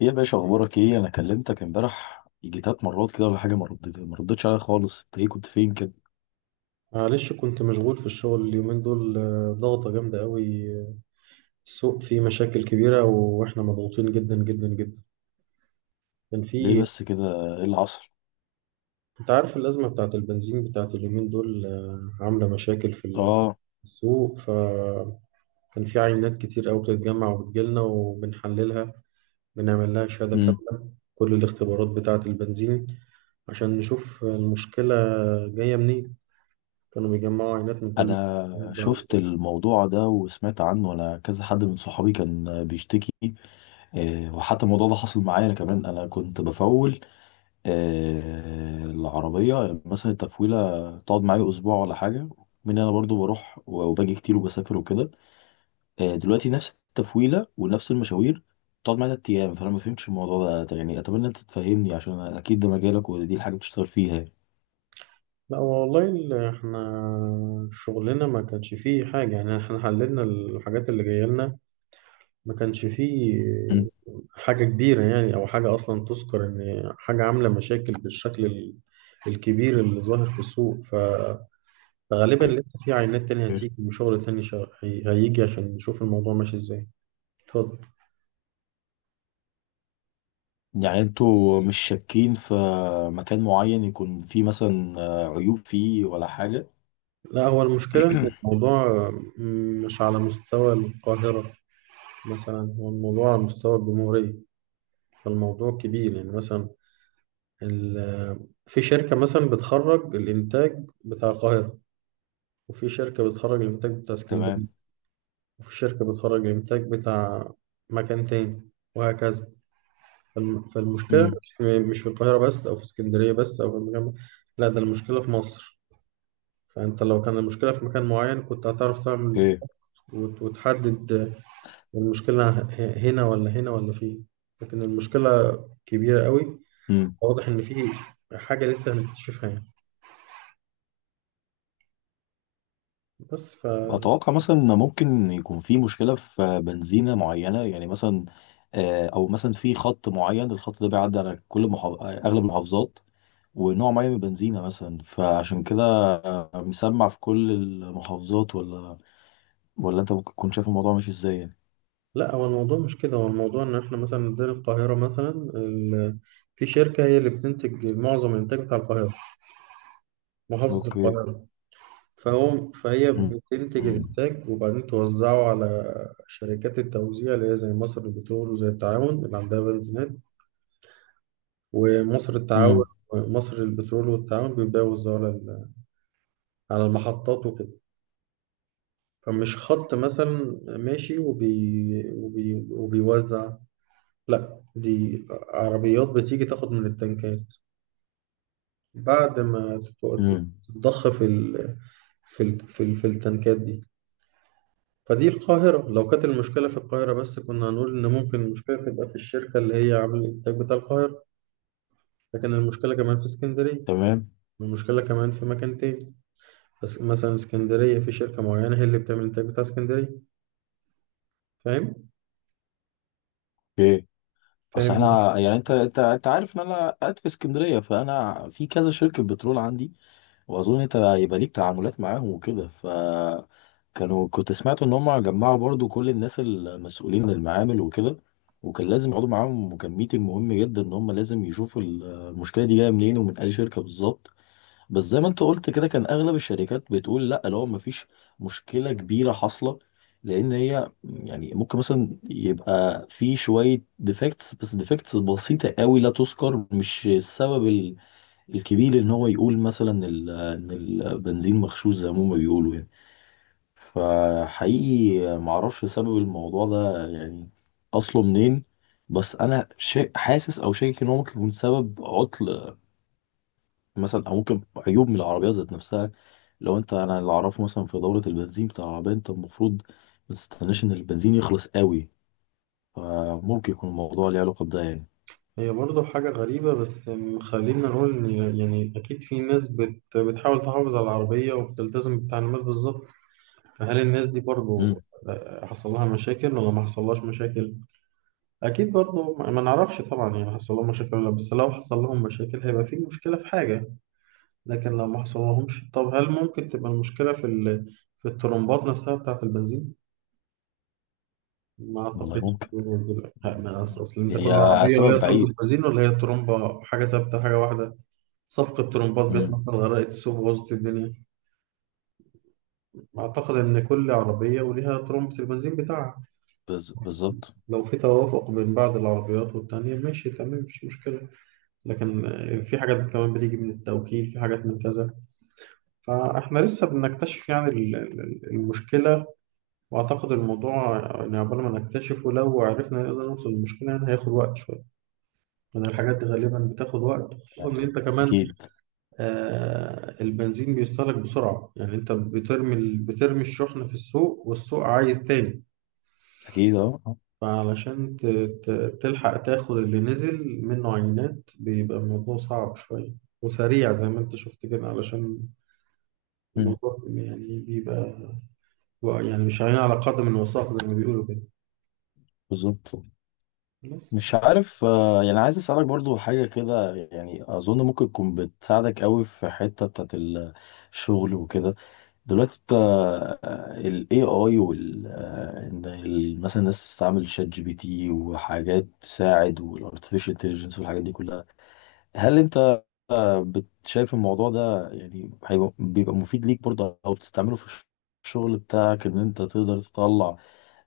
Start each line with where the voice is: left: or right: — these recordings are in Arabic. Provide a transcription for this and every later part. left: ايه يا باشا، اخبارك ايه؟ انا كلمتك امبارح يجي تلات مرات كده ولا حاجه، ما ردتش عليا خالص. انت ايه كنت فين كده؟
right: معلش كنت مشغول في الشغل اليومين دول، ضغطة جامدة قوي. السوق فيه مشاكل كبيرة وإحنا مضغوطين جدا جدا جدا. كان
left: ليه
right: في.
left: بس كده؟ ايه اللي حصل؟
right: أنت عارف الأزمة بتاعت البنزين بتاعت اليومين دول، عاملة مشاكل في
left: اه.
right: السوق. فكان في عينات كتير قوي بتتجمع وبتجيلنا وبنحللها، بنعمل لها شهادة
left: امم
right: كاملة كل الاختبارات بتاعت البنزين عشان نشوف المشكلة جاية منين. كانوا بيجمعوا عينات من كل الجهات
left: انا شفت
right: بقى.
left: الموضوع ده وسمعت عنه، انا كذا حد من صحابي كان بيشتكي. وحتى الموضوع ده حصل معايا انا كمان، انا كنت بفول. العربيه مثلا، التفويله تقعد معايا اسبوع ولا حاجه، من انا برضو بروح وباجي كتير وبسافر وكده. دلوقتي نفس التفويله ونفس المشاوير تقعد معايا تلات ايام، فانا ما فهمتش الموضوع ده. طب يعني اتمنى انت تفهمني، عشان اكيد ده مجالك ودي الحاجه اللي بتشتغل فيها يعني.
right: لا والله احنا شغلنا ما كانش فيه حاجة، يعني احنا حللنا الحاجات اللي جاية لنا، ما كانش فيه
left: مم.
right: حاجة كبيرة يعني أو حاجة أصلا تذكر إن حاجة عاملة مشاكل بالشكل الكبير اللي ظاهر في السوق. فغالبا
left: اوكي.
right: لسه في عينات تانية هتيجي وشغل تاني هيجي عشان نشوف الموضوع ماشي إزاي. اتفضل.
left: يعني انتوا مش شاكين في مكان معين يكون فيه مثلا عيوب فيه ولا حاجه؟
right: لا هو المشكلة إن الموضوع مش على مستوى القاهرة، مثلا هو الموضوع على مستوى الجمهورية. فالموضوع كبير، يعني مثلا في شركة مثلا بتخرج الإنتاج بتاع القاهرة، وفي شركة بتخرج الإنتاج بتاع اسكندرية،
left: تمام.
right: وفي شركة بتخرج الإنتاج بتاع مكان تاني، وهكذا. فالمشكلة
left: مم.
right: مش في القاهرة بس أو في اسكندرية بس أو في المكان بس. لا ده المشكلة في مصر. فأنت لو كان المشكلة في مكان معين كنت هتعرف تعمل
left: اوكي.
right: استاد وتحدد المشكلة هنا ولا هنا ولا فين. لكن المشكلة كبيرة قوي.
left: امم
right: واضح إن في حاجة لسه هنكتشفها يعني. بس ف.
left: اتوقع مثلا ان ممكن يكون في مشكله في بنزينه معينه يعني، مثلا او مثلا في خط معين، الخط ده بيعدي على اغلب المحافظات ونوع معين من البنزينة مثلا، فعشان كده مسمع في كل المحافظات، ولا انت ممكن تكون شايف الموضوع ماشي ازاي يعني؟
right: لا هو الموضوع مش كده، هو الموضوع ان احنا مثلا عندنا القاهرة مثلا، ال- في شركة هي اللي بتنتج معظم الانتاج بتاع القاهرة، محافظة
left: اوكي.
right: القاهرة. فهي
left: مم.
right: بتنتج
left: مم.
right: الانتاج وبعدين توزعه على شركات التوزيع اللي هي زي مصر للبترول وزي التعاون اللي عندها بنزينات. ومصر التعاون،
left: مم.
right: مصر للبترول والتعاون بيبدأوا يوزعوا على على المحطات وكده. فمش خط مثلا ماشي وبيوزع. لا دي عربيات بتيجي تاخد من التنكات بعد ما
left: مم.
right: تتضخ في ال... في ال... في, ال... في التنكات دي. فدي القاهرة، لو كانت المشكلة في القاهرة بس كنا هنقول إن ممكن المشكلة تبقى في الشركة اللي هي عاملة الإنتاج بتاع القاهرة، لكن المشكلة كمان في اسكندرية،
left: تمام.
right: المشكلة كمان في مكان تاني. بس مثلا اسكندرية في شركة معينة هي اللي بتعمل الإنتاج بتاع اسكندرية. فاهم؟
left: اوكي. اصل
right: فاهم.
left: احنا يعني، انت عارف ان انا قاعد في اسكندرية، فانا في كذا شركة بترول عندي، واظن انت هيبقى ليك تعاملات معاهم وكده. ف كنت سمعت ان هم جمعوا برضو كل الناس المسؤولين من المعامل وكده، وكان لازم يقعدوا معاهم، وكان ميتنج مهم جدا ان هم لازم يشوفوا المشكله دي جايه منين ومن اي شركه بالظبط. بس زي ما انت قلت كده، كان اغلب الشركات بتقول لا، لو ما فيش مشكله كبيره حاصله، لان هي يعني ممكن مثلا يبقى في شويه ديفكتس، بس ديفكتس بسيطه قوي لا تذكر، مش السبب الكبير ان هو يقول مثلا ان البنزين مغشوش زي ما هما بيقولوا يعني. فحقيقي معرفش سبب الموضوع ده يعني اصله منين. بس انا حاسس او شاكك ان هو ممكن يكون سبب عطل مثلا، او ممكن عيوب من العربيه ذات نفسها. لو انت انا اللي اعرفه مثلا، في دوره البنزين بتاع العربيه، انت المفروض ما تستناش ان البنزين يخلص قوي، فممكن يكون الموضوع ليه علاقه بده يعني.
right: هي برضه حاجة غريبة، بس خلينا نقول إن يعني أكيد في ناس بتحاول تحافظ على العربية وبتلتزم بالتعليمات بالظبط. فهل الناس دي برضو،
left: امم
right: حصل لها مشاكل ولا ما حصلهاش مشاكل؟ أكيد برضو ما نعرفش طبعا، يعني حصل لهم مشاكل ولا لأ، بس لو حصل لهم مشاكل هيبقى في مشكلة في حاجة. لكن لو ما حصل لهمش، طب هل ممكن تبقى المشكلة في ال... في الترمبات نفسها بتاعة البنزين؟ ما
left: والله
right: أعتقدش
left: ممكن،
right: ها، ما أص- أصل أنت كل
left: هي
right: عربية
left: سبب
right: وليها ترمبة
left: بعيد.
right: بنزين، ولا هي ترمبة حاجة ثابتة حاجة واحدة؟ صفقة ترمبات جت
left: امم
right: مثلا غرقت السوق بوظت الدنيا. أعتقد إن كل عربية وليها ترمبة البنزين بتاعها.
left: بالظبط.
right: لو في توافق بين بعض العربيات والتانية ماشي تمام مفيش مشكلة. لكن في حاجات كمان بتيجي من التوكيل، في حاجات من كذا. فاحنا لسه بنكتشف يعني المشكلة. وأعتقد الموضوع يعني عقبال ما نكتشفه، لو عرفنا نقدر نوصل للمشكلة، يعني هياخد وقت شوية. لأن الحاجات دي غالبا بتاخد وقت، خصوصا إن
left: يعني
right: أنت كمان
left: اكيد.
right: البنزين بيستهلك بسرعة. يعني أنت بترمي بترمي الشحن في السوق والسوق عايز تاني.
left: اكيد. اه. آه.
right: فعلشان تلحق تاخد اللي نزل منه عينات بيبقى الموضوع صعب شوية وسريع، زي ما انت شفت كده، علشان
left: مم.
right: الموضوع يعني بيبقى، يعني مش عينين على قدم الوثاق زي ما بيقولوا كده.
left: بالظبط.
right: بس
left: مش عارف. يعني عايز اسالك برضو حاجه كده، يعني اظن ممكن تكون بتساعدك قوي في حته بتاعت الشغل وكده. دلوقتي انت الاي اي وال آه، إن مثلا الناس تستعمل شات جي بي تي وحاجات تساعد والارتفيشال انتليجنس والحاجات دي كلها، هل انت شايف الموضوع ده يعني هيبقى بيبقى مفيد ليك برضه، او بتستعمله في الشغل بتاعك، ان انت تقدر تطلع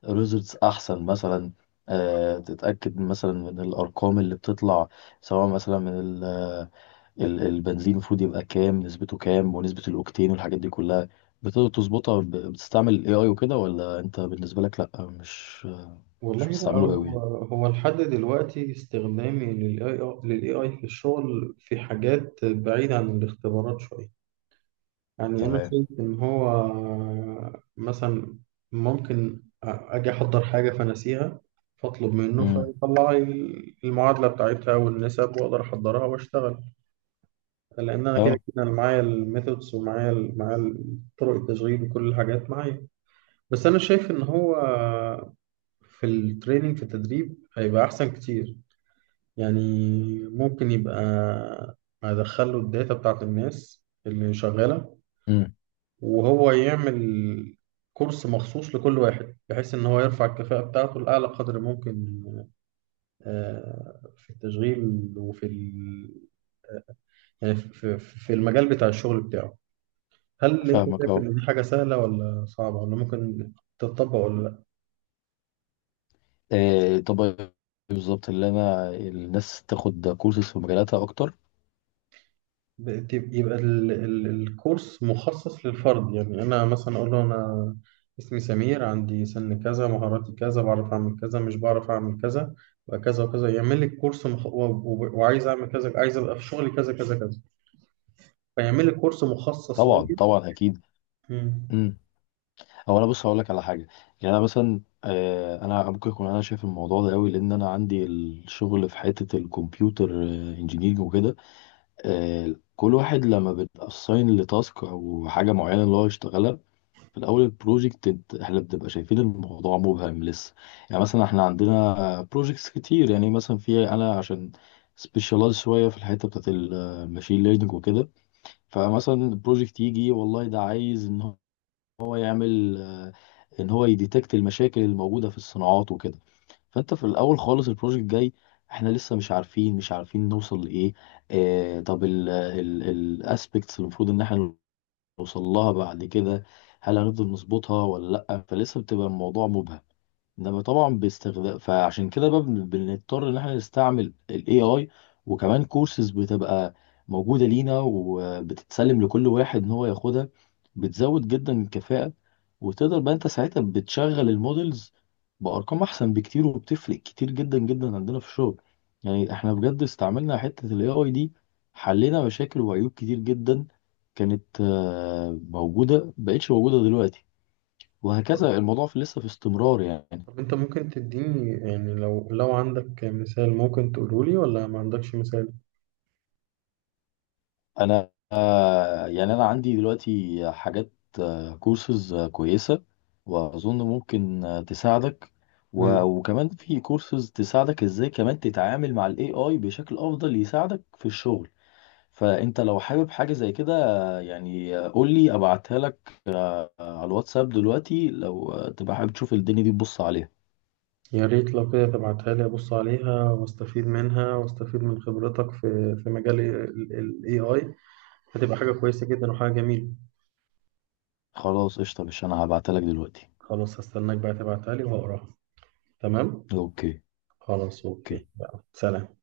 left: ريزلتس احسن مثلا، تتاكد مثلا من الارقام اللي بتطلع، سواء مثلا من البنزين المفروض يبقى كام، نسبته كام ونسبه الاوكتين والحاجات دي كلها، بتقدر تظبطها بتستعمل الاي اي وكده؟ ولا انت بالنسبه لك لا، مش
right: والله بقى
left: بتستعمله
right: هو
left: قوي؟
right: هو لحد دلوقتي استخدامي للاي اي في الشغل في حاجات بعيدة عن الاختبارات شوية. يعني أنا
left: تمام.
right: شايف إن هو مثلا ممكن أجي أحضر حاجة فنسيها، فأطلب منه
left: امم.
right: فيطلع لي المعادلة بتاعتها والنسب وأقدر أحضرها وأشتغل. لأن أنا كده
left: اه.
right: كده أنا معايا الميثودز ومعايا معايا طرق التشغيل وكل الحاجات معايا. بس أنا شايف إن هو في التريننج في التدريب هيبقى أحسن كتير. يعني ممكن يبقى أدخله الداتا بتاعت الناس اللي شغالة،
left: امم.
right: وهو يعمل كورس مخصوص لكل واحد بحيث إن هو يرفع الكفاءة بتاعته لأعلى قدر ممكن، في التشغيل وفي ال... يعني في المجال بتاع الشغل بتاعه. هل أنت
left: فاهمك.
right: شايف
left: اه.
right: إن دي حاجة سهلة ولا صعبة ولا ممكن تتطبق ولا لأ؟
left: طب بالظبط اللي الناس تاخد كورسز في مجالاتها اكتر.
right: يبقى ال الكورس مخصص للفرد، يعني انا مثلا اقول له انا اسمي سمير عندي سن كذا، مهاراتي كذا، بعرف اعمل كذا، مش بعرف اعمل كذا، وكذا وكذا يعمل لي كورس مخ... و... و... وعايز اعمل كذا، عايز ابقى في شغلي كذا كذا كذا، فيعمل لي كورس مخصص
left: طبعا،
right: ليا.
left: طبعا.
right: مم.
left: اكيد. هو انا بص هقول لك على حاجه. يعني انا مثلا، انا ممكن اكون انا شايف الموضوع ده قوي لان انا عندي الشغل في حته الكمبيوتر انجينيرنج وكده. كل واحد لما بتاساين لتاسك او حاجه معينه اللي هو يشتغلها، في الاول البروجكت احنا بنبقى شايفين الموضوع مبهم لسه. يعني مثلا احنا عندنا بروجكتس كتير، يعني مثلا انا عشان سبيشالايز شويه في الحته بتاعت الماشين ليرنينج وكده، فمثلا البروجكت يجي والله ده عايز هو يعمل آه، ان هو يديتكت المشاكل الموجوده في الصناعات وكده. فانت في الاول خالص، البروجكت جاي، احنا لسه مش عارفين نوصل لايه. طب الاسبكتس اللي المفروض ان احنا نوصل لها بعد كده، هل هنفضل نظبطها ولا لا؟ فلسه بتبقى الموضوع مبهم. ده طبعا باستخدام، فعشان كده بقى بنضطر ان احنا نستعمل الاي اي، وكمان كورسز بتبقى موجودة لينا وبتتسلم لكل واحد ان هو ياخدها، بتزود جدا الكفاءة. وتقدر بقى انت ساعتها بتشغل المودلز بأرقام احسن بكتير، وبتفرق كتير جدا جدا عندنا في الشغل. يعني احنا بجد استعملنا حتة الاي اي دي، حلينا مشاكل وعيوب كتير جدا كانت موجودة، مبقتش موجودة دلوقتي، وهكذا الموضوع في لسه في استمرار يعني.
right: طب انت ممكن تديني، يعني لو لو عندك مثال ممكن تقوله لي ولا ما عندكش مثال؟
left: انا يعني انا عندي دلوقتي حاجات، كورسز كويسه واظن ممكن تساعدك، وكمان في كورسز تساعدك ازاي كمان تتعامل مع الاي اي بشكل افضل يساعدك في الشغل. فانت لو حابب حاجه زي كده، يعني قول لي ابعتها لك على الواتساب دلوقتي، لو تبقى حابب تشوف الدنيا دي تبص عليها.
right: يا ريت لو كده تبعتها لي أبص عليها وأستفيد منها وأستفيد من خبرتك في مجال AI. هتبقى حاجة كويسة جدا وحاجة جميلة.
left: خلاص قشطه، مش انا هبعتها لك دلوقتي.
right: خلاص هستناك بقى تبعتها لي وهقراها. تمام؟
left: اوكي.
right: خلاص أوكي،
left: اوكي.
right: يلا سلام.